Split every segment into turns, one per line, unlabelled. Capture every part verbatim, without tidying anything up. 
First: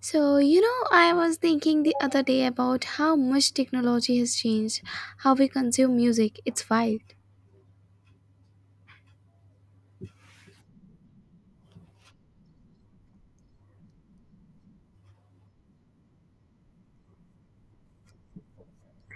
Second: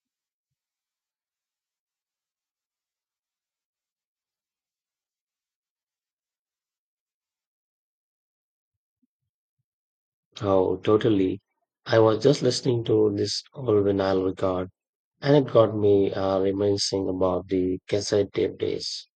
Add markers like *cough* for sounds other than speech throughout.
So, you know, I was thinking the other day about how much technology has changed how we consume music. It's wild.
Oh, totally. I was just listening to this old vinyl record and it got me uh, reminiscing about the cassette tape days.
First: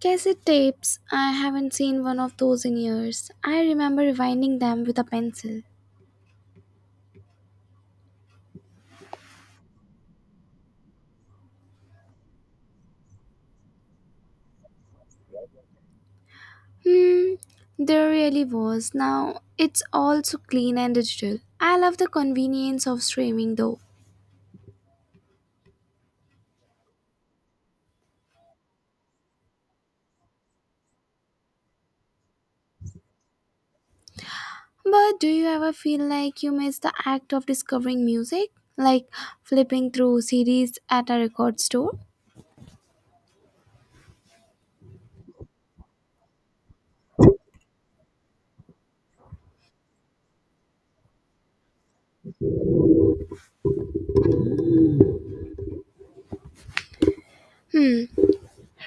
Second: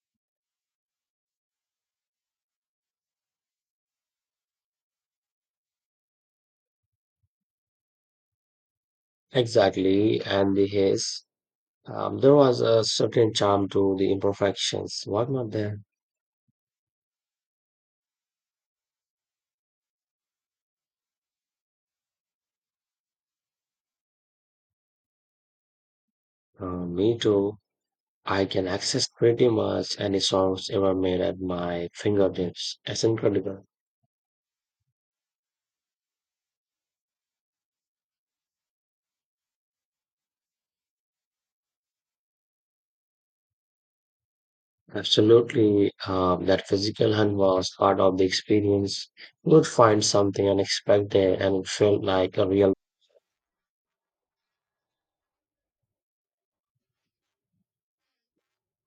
Cassette tapes, I haven't seen one of those in years. I remember rewinding them with a pencil.
Exactly, and the haze. Um, there was a certain charm to the imperfections. What not there?
Hmm, there really was. Now it's all so clean and digital. I love the convenience of streaming though.
Uh, me too. I can access pretty much any songs ever made at my fingertips. It's incredible.
But do you ever feel like you miss the act of discovering music? Like flipping through C Ds at a record store?
Absolutely, um, that physical hunt was part of the experience. You would find something unexpected and it felt like a real
Hmm.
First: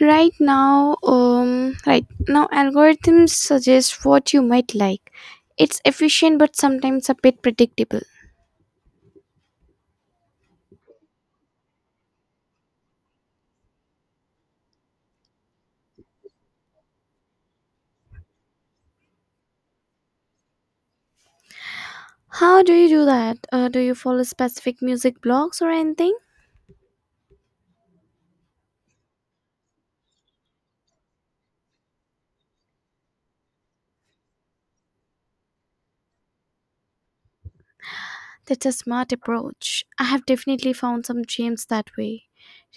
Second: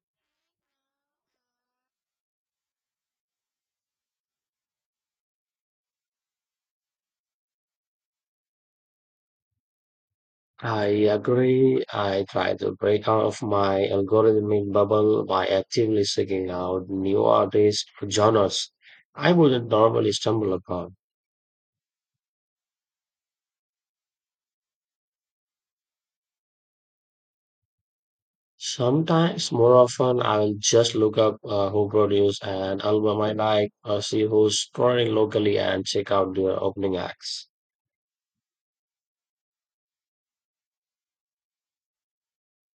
Right now, um, right now, algorithms suggest what you might like. It's efficient but sometimes a bit predictable.
I agree. I try to break out of my algorithmic bubble by actively seeking out new artists or genres I wouldn't normally stumble upon.
How do you do that? Uh, do you follow specific music blogs or anything?
Sometimes, more often, I will just look up uh, who produced an album I like, or see who's touring locally, and check out their opening acts.
That's a smart approach. I have definitely found some gems that way.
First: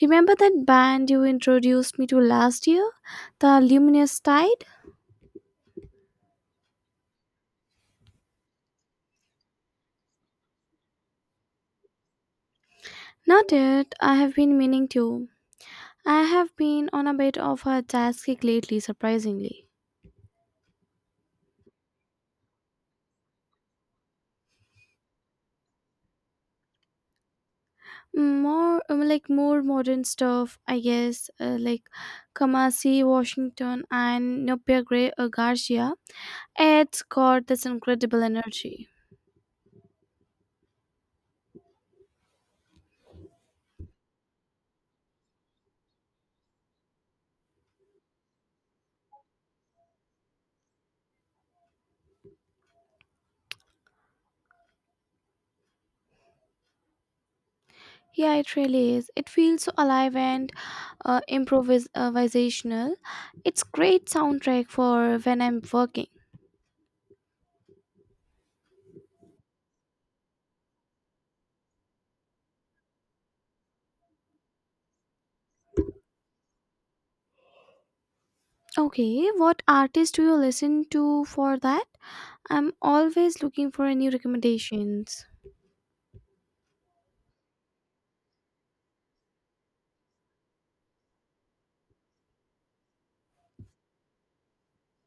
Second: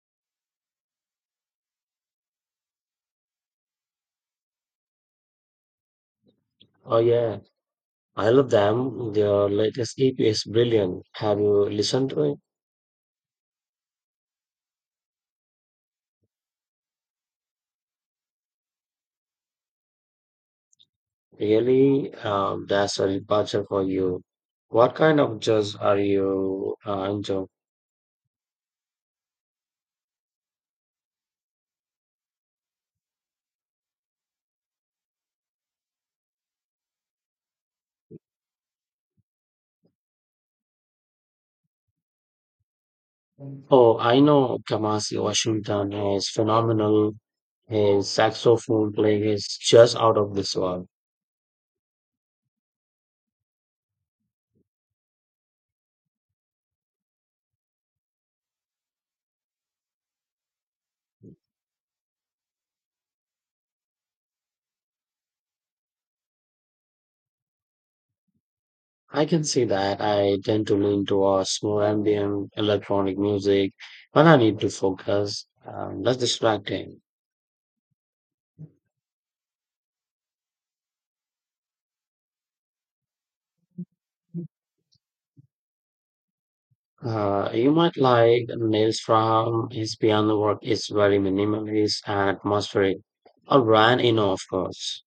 Remember that band you introduced me to last year? The Luminous Tide?
Oh yeah, I love them. Their latest E P is brilliant. Have you listened to it?
Not yet. I have been meaning to. I have been on a bit of a jazz kick lately, surprisingly.
Really, um, that's a departure for you. What kind of jazz are you uh, into?
Mm, more um, Like more modern stuff I guess uh, like Kamasi Washington and Nopia Gray uh, Garcia. It's got this incredible energy.
Oh, I know Kamasi Washington is phenomenal. His saxophone playing is just out of this world.
Yeah, it really is. It feels so alive and uh, improvis- improvisational. It's great soundtrack for when I'm working.
I can see that. I tend to lean towards more ambient electronic music when I need to focus. Um, that's distracting.
Okay, what artist do you listen to for that? I'm always looking for new recommendations.
Uh, you might like Nils Fram. His piano work is very minimalist and atmospheric. Or Brian Eno, of course.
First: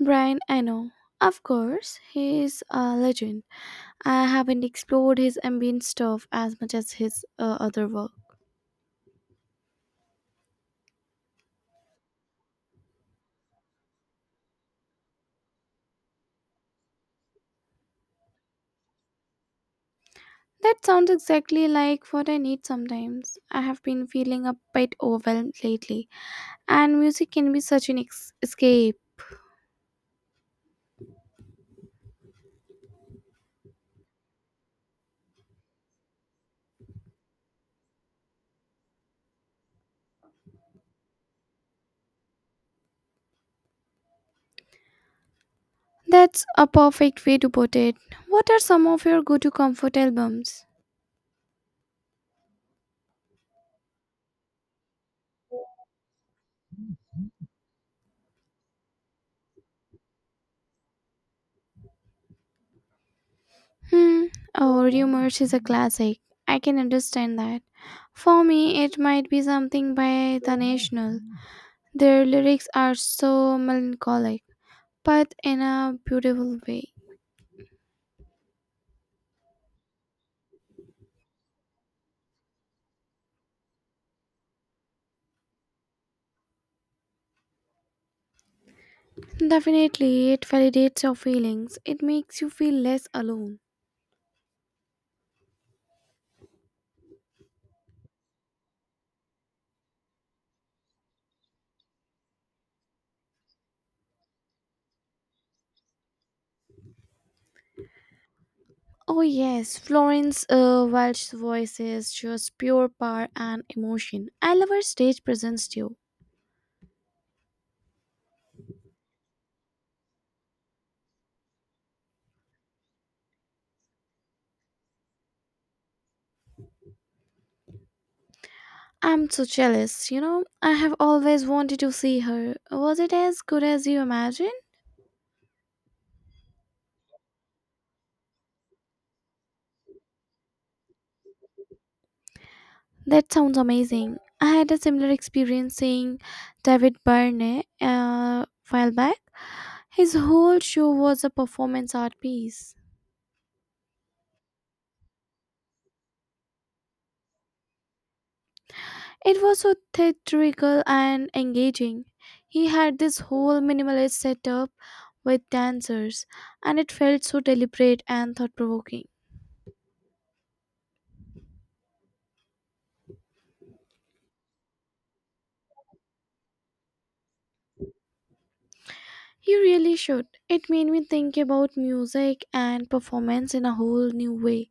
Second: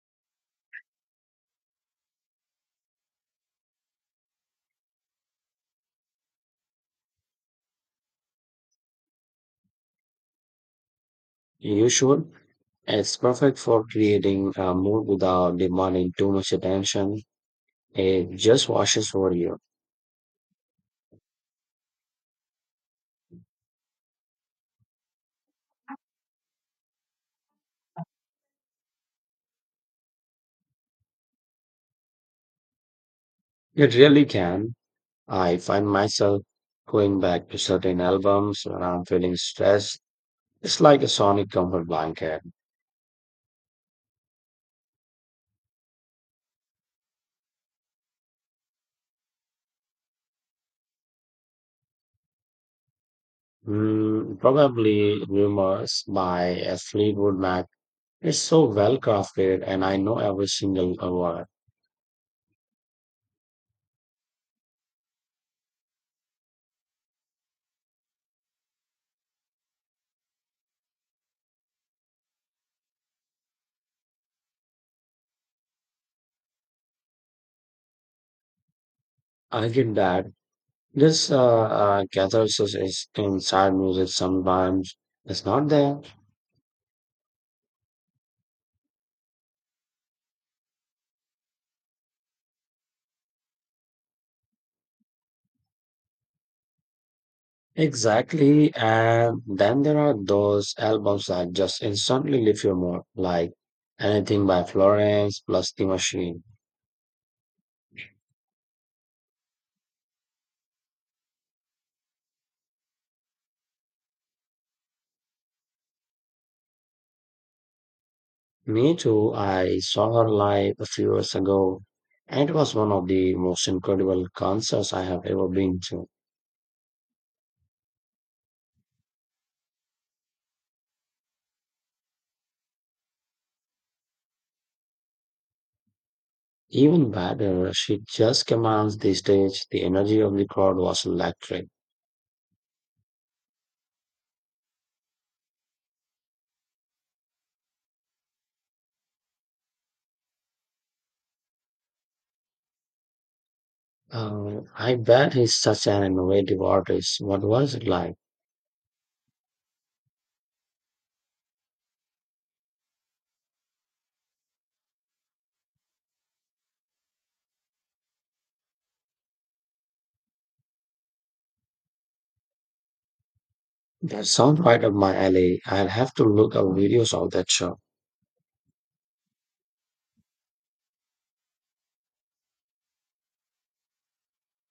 Brian Eno, of course, he's a legend. I haven't explored his ambient stuff as much as his uh, other work.
You should. It's perfect for creating a mood without demanding too much attention. It just washes over you.
That sounds exactly like what I need sometimes. I have been feeling a bit overwhelmed lately, and music can be such an ex- escape.
It really can. I find myself going back to certain albums when I'm feeling stressed. It's like a sonic comfort blanket.
That's a perfect way to put it. What are some of your go to comfort albums?
Mm, probably Rumors by uh, Fleetwood Mac. It's so well crafted and I know every single uh, word.
Hmm. Oh, Rumors is a classic. I can understand that. For me, it might be something by The National. Their lyrics are so melancholic, but in a beautiful way.
I get that this uh, uh, catharsis is inside music sometimes. It's not there.
Definitely, it validates your feelings. It makes you feel less alone.
Exactly. And then there are those albums that just instantly lift your mood, like anything by Florence plus The Machine.
Oh, yes, Florence uh, Welch's voice is just pure power and emotion. I love her stage presence too.
Me too. I saw her live a few years ago, and it was one of the most incredible concerts I have ever been to.
I'm so jealous, you know. I have always wanted to see her. Was it as good as you imagine?
Even better, she just commands the stage. The energy of the crowd was electric.
That sounds amazing. I had a similar experience seeing David Byrne uh, while back. His whole show was a performance art piece.
Um, I bet he's such an innovative artist. What was it like?
It was so theatrical and engaging. He had this whole minimalist setup with dancers, and it felt so deliberate and thought provoking.
That sounds right up my alley. I'll have to look up videos of that show.
You really should. It made me think about music and performance in a whole new way.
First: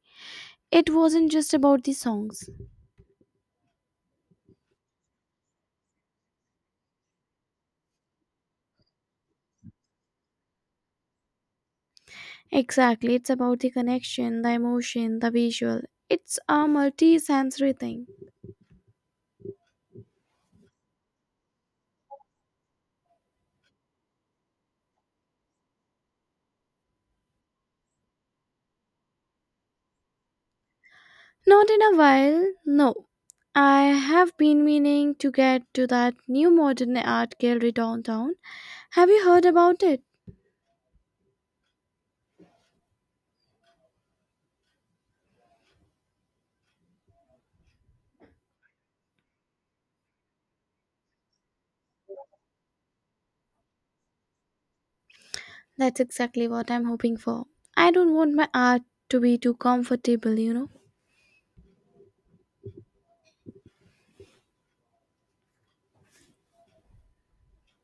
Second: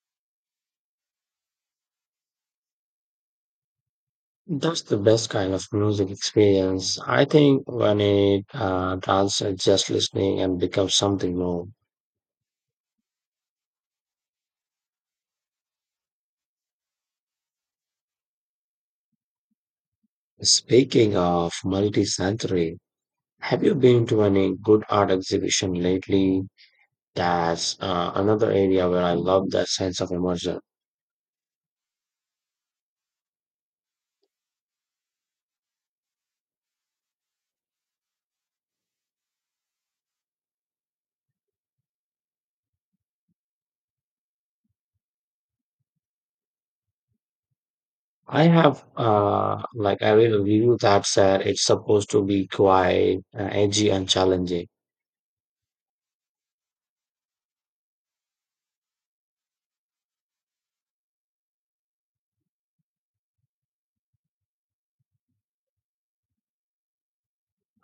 It wasn't just about the songs.
That's the best kind of music experience. I think when it uh, transcends just listening and becomes something more.
Exactly, it's about the connection, the emotion, the visual. It's a multi sensory thing.
Speaking of multi-sensory, have you been to any good art exhibition lately? That's uh, another area where I love that sense of immersion.
Not in a while, no. I have been meaning to get to that new modern art gallery downtown. Have you heard about it?
I have, uh, like, I read a review that said it's supposed to be quite uh, edgy and challenging.
That's exactly what I'm hoping for. I don't want my art to be too comfortable, you know.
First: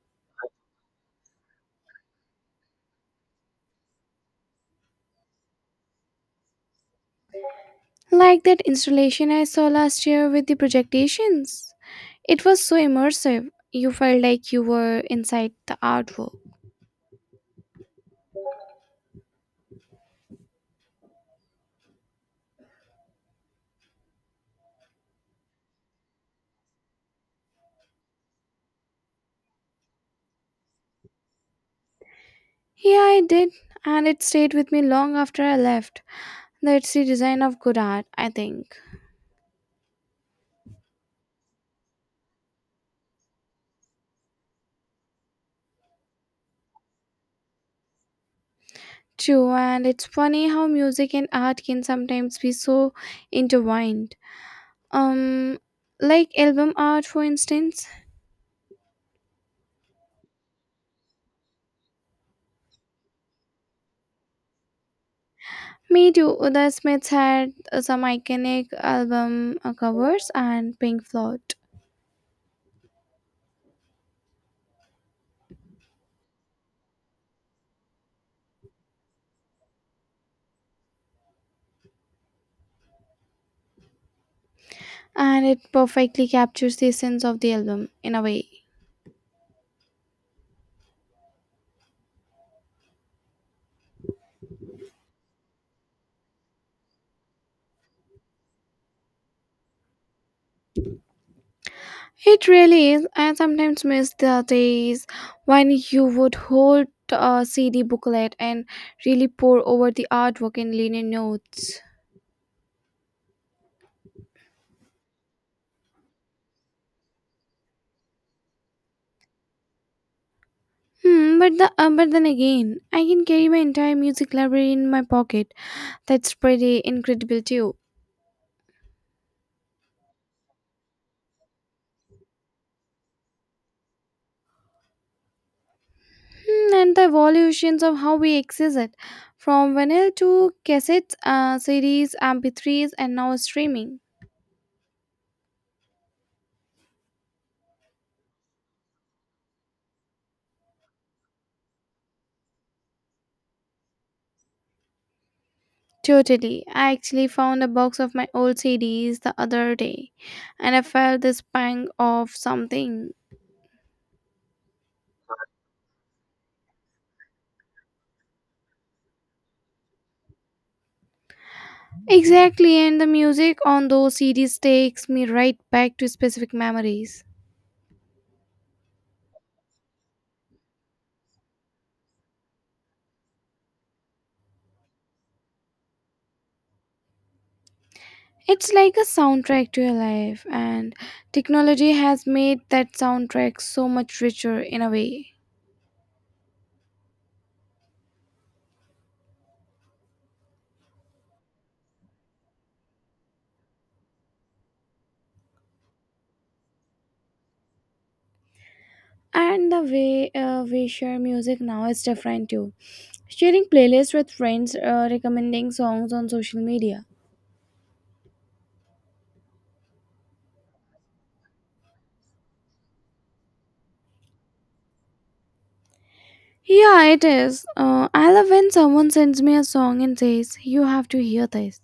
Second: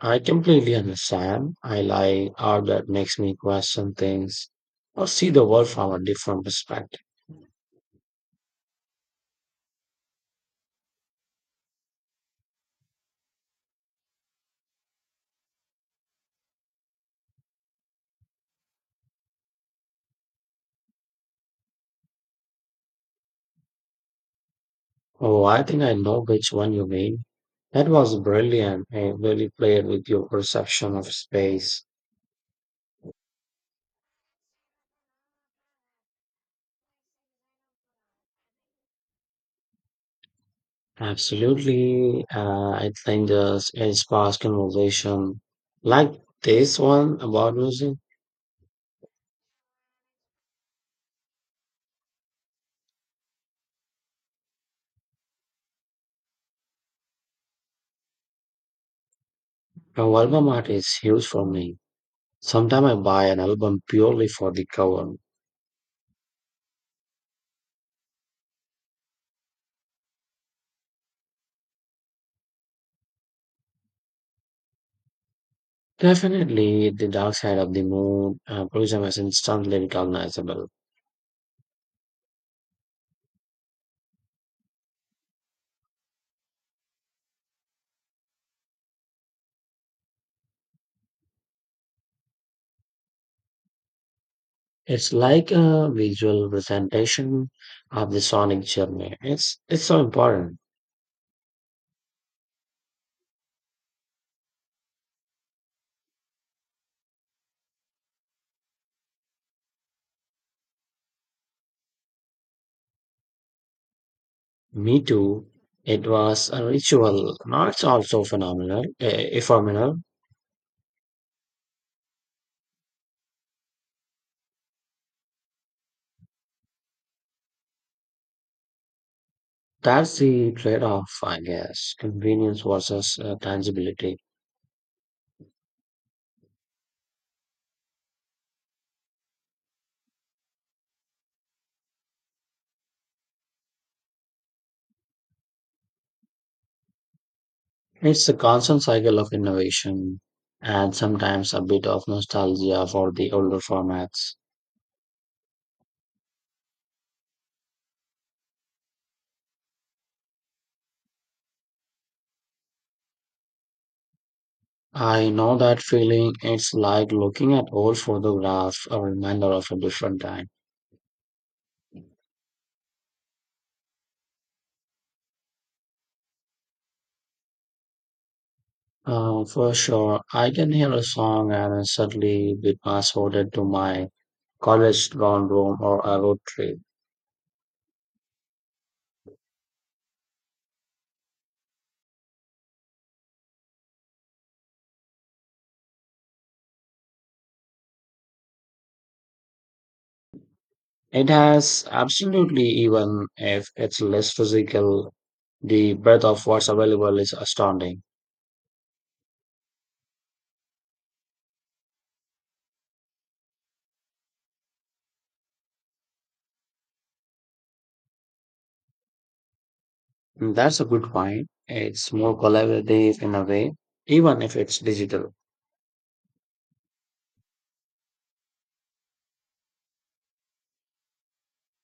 I completely understand. I like art that makes me question things or see the world from a different perspective.
Like that installation I saw last year with the projectations. It was so immersive. You felt like you were inside the artwork.
Oh, I think I know which one you mean. That was brilliant. It really played with your perception of space.
Yeah, I did, and it stayed with me long after I left. That's the design of good art, I think.
Absolutely. Uh, I think the sparse conversation like this one about music
True, and it's funny how music and art can sometimes be so intertwined. Um, like album art, for instance.
from album art is huge for me. Sometimes I buy an album purely for the cover.
Me too. The Smiths had uh, some iconic album uh, covers, and Pink Floyd,
Definitely, the dark side of the moon uh, prism is instantly recognizable.
and it perfectly captures the essence of the album in a way.
It's like a visual presentation of the sonic journey. It's it's so important.
It really is. I sometimes miss the days when you would hold a C D booklet and really pour over the artwork and linen notes.
Me too. It was a ritual. Now it's also phenomenal, a, a phenomenal
Hmm, but the uh, but then again, I can carry my entire music library in my pocket. That's pretty incredible too.
that's the trade off, I guess. Convenience versus uh, tangibility.
Hmm, and the evolutions of how we access it, from vinyl to cassettes, uh, C Ds, M P threes, and now streaming.
It's a constant cycle of innovation and sometimes a bit of nostalgia for the older formats.
Totally. I actually found a box of my old C Ds the other day, and I felt this pang of something.
I know that feeling. It's like looking at old photographs, a reminder of a different time.
Exactly, and the music on those C Ds takes me right back to specific memories.
Uh, for sure, I can hear a song and I suddenly be transported to my college dorm room or a road trip.
It's like a soundtrack to your life, and technology has made that soundtrack so much richer in a way.
It has absolutely, even if it's less physical, the breadth of what's available is astounding.
And the way uh, we share music now is different too. Sharing playlists with friends, uh, recommending songs on social media.
And that's a good point. It's more collaborative in a way, even if it's digital.
Yeah, it is. Uh, I love when someone sends me a song and says, "You have to hear this."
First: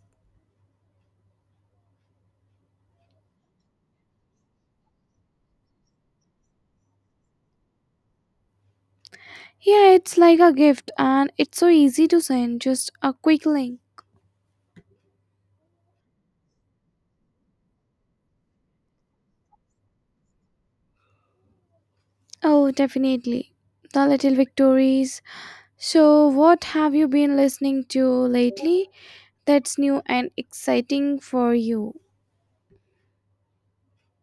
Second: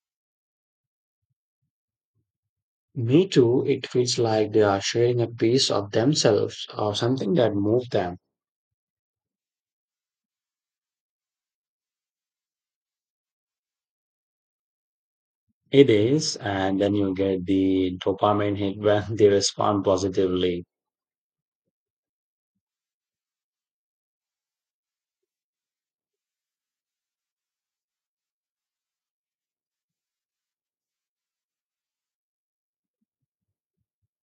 Me too, it feels like they are sharing a piece of themselves or something that moved them.
Yeah, it's like a gift, and it's so easy to send, just a quick link.
It is, and then you get the dopamine hit when *laughs* they respond positively.
Oh, definitely. The Little Victories. So, what have you been listening to lately that's new and exciting for you?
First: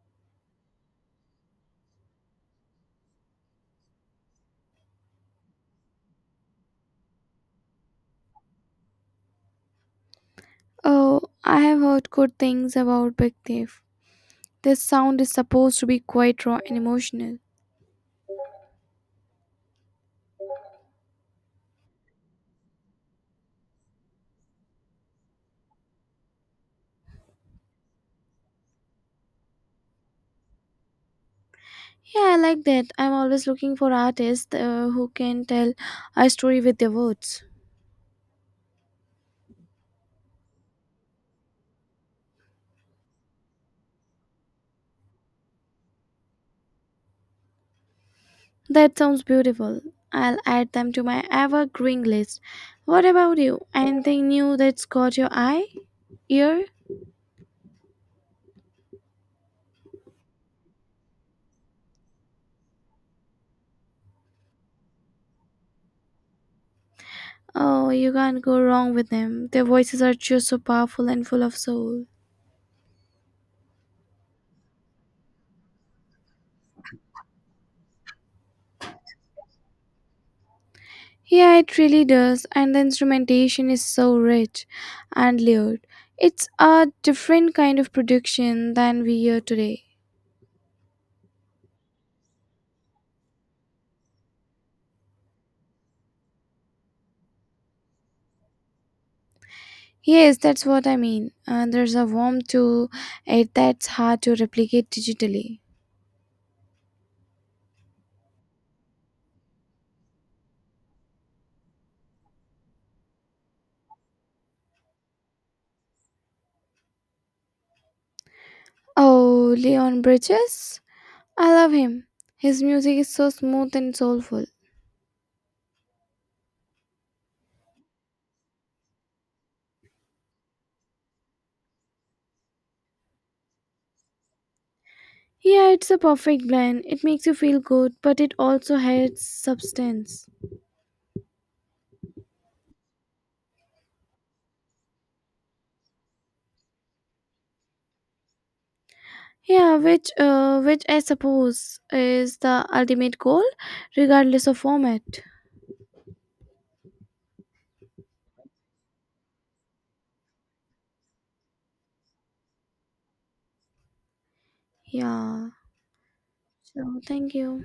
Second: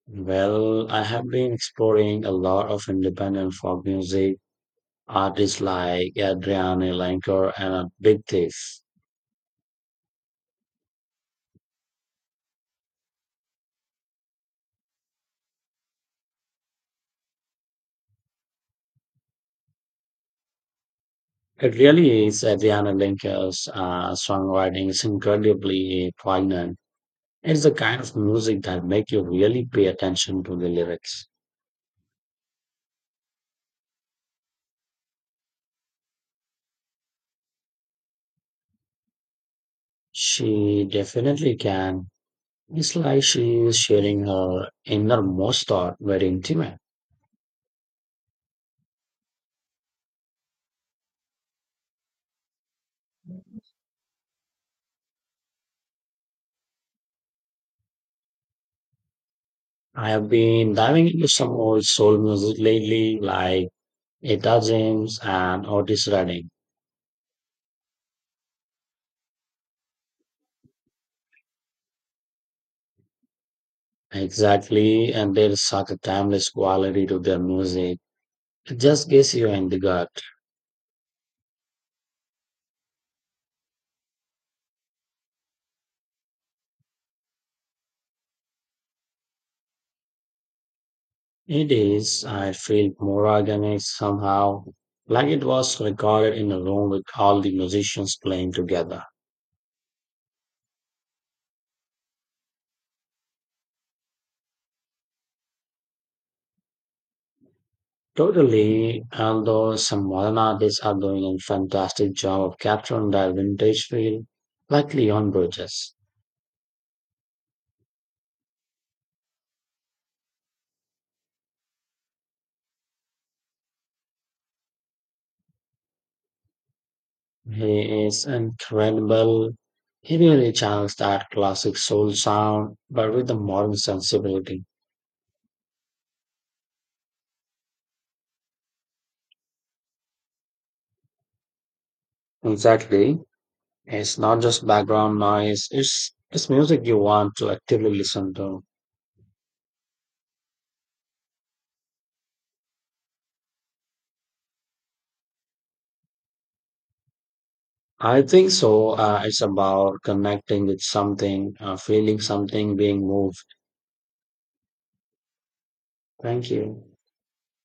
Well, I have been exploring a lot of independent folk music artists like Adriana Lenker and a Big Thief.
Oh, I have heard good things about Big Thief. This sound is supposed to be quite raw and emotional.
It really is Adriana Lenker's uh, songwriting is incredibly poignant. It's the kind of music that make you really pay attention to the lyrics.
Yeah, I like that. I'm always looking for artists uh, who can tell a story with their words.
She definitely can. It's like she is sharing her innermost thought very intimate.
That sounds beautiful. I'll add them to my evergreen list. What about you? Anything new that's caught your eye? Ear?
I have been diving into some old soul music lately, like Etta James and Otis Redding.
Oh, you can't go wrong with them. Their voices are just so powerful and full of soul.
Exactly, and there is such a timeless quality to their music. It just gets you in the gut.
Yeah, it really does. And the instrumentation is so rich and layered. It's a different kind of production than we hear today.
It is, I feel, more organic somehow, like it was recorded in a room with all the musicians playing together.
Yes, that's what I mean. Uh, there's a warmth to it that's hard to replicate digitally.
Totally, although some modern artists are doing a fantastic job of capturing that vintage feel, like Leon Bridges.
Oh, Leon Bridges? I love him. His music is so smooth and soulful.
He is incredible. He really channels that classic soul sound, but with a modern sensibility.
Yeah, it's a perfect blend. It makes you feel good, but it also has substance.
Exactly. It's not just background noise. It's it's music you want to actively listen to.
Yeah, which uh, which I suppose is the ultimate goal, regardless of format.
I think so. Uh, it's about connecting with something, uh, feeling something, being moved.
Yeah.
Thank you.
So thank you.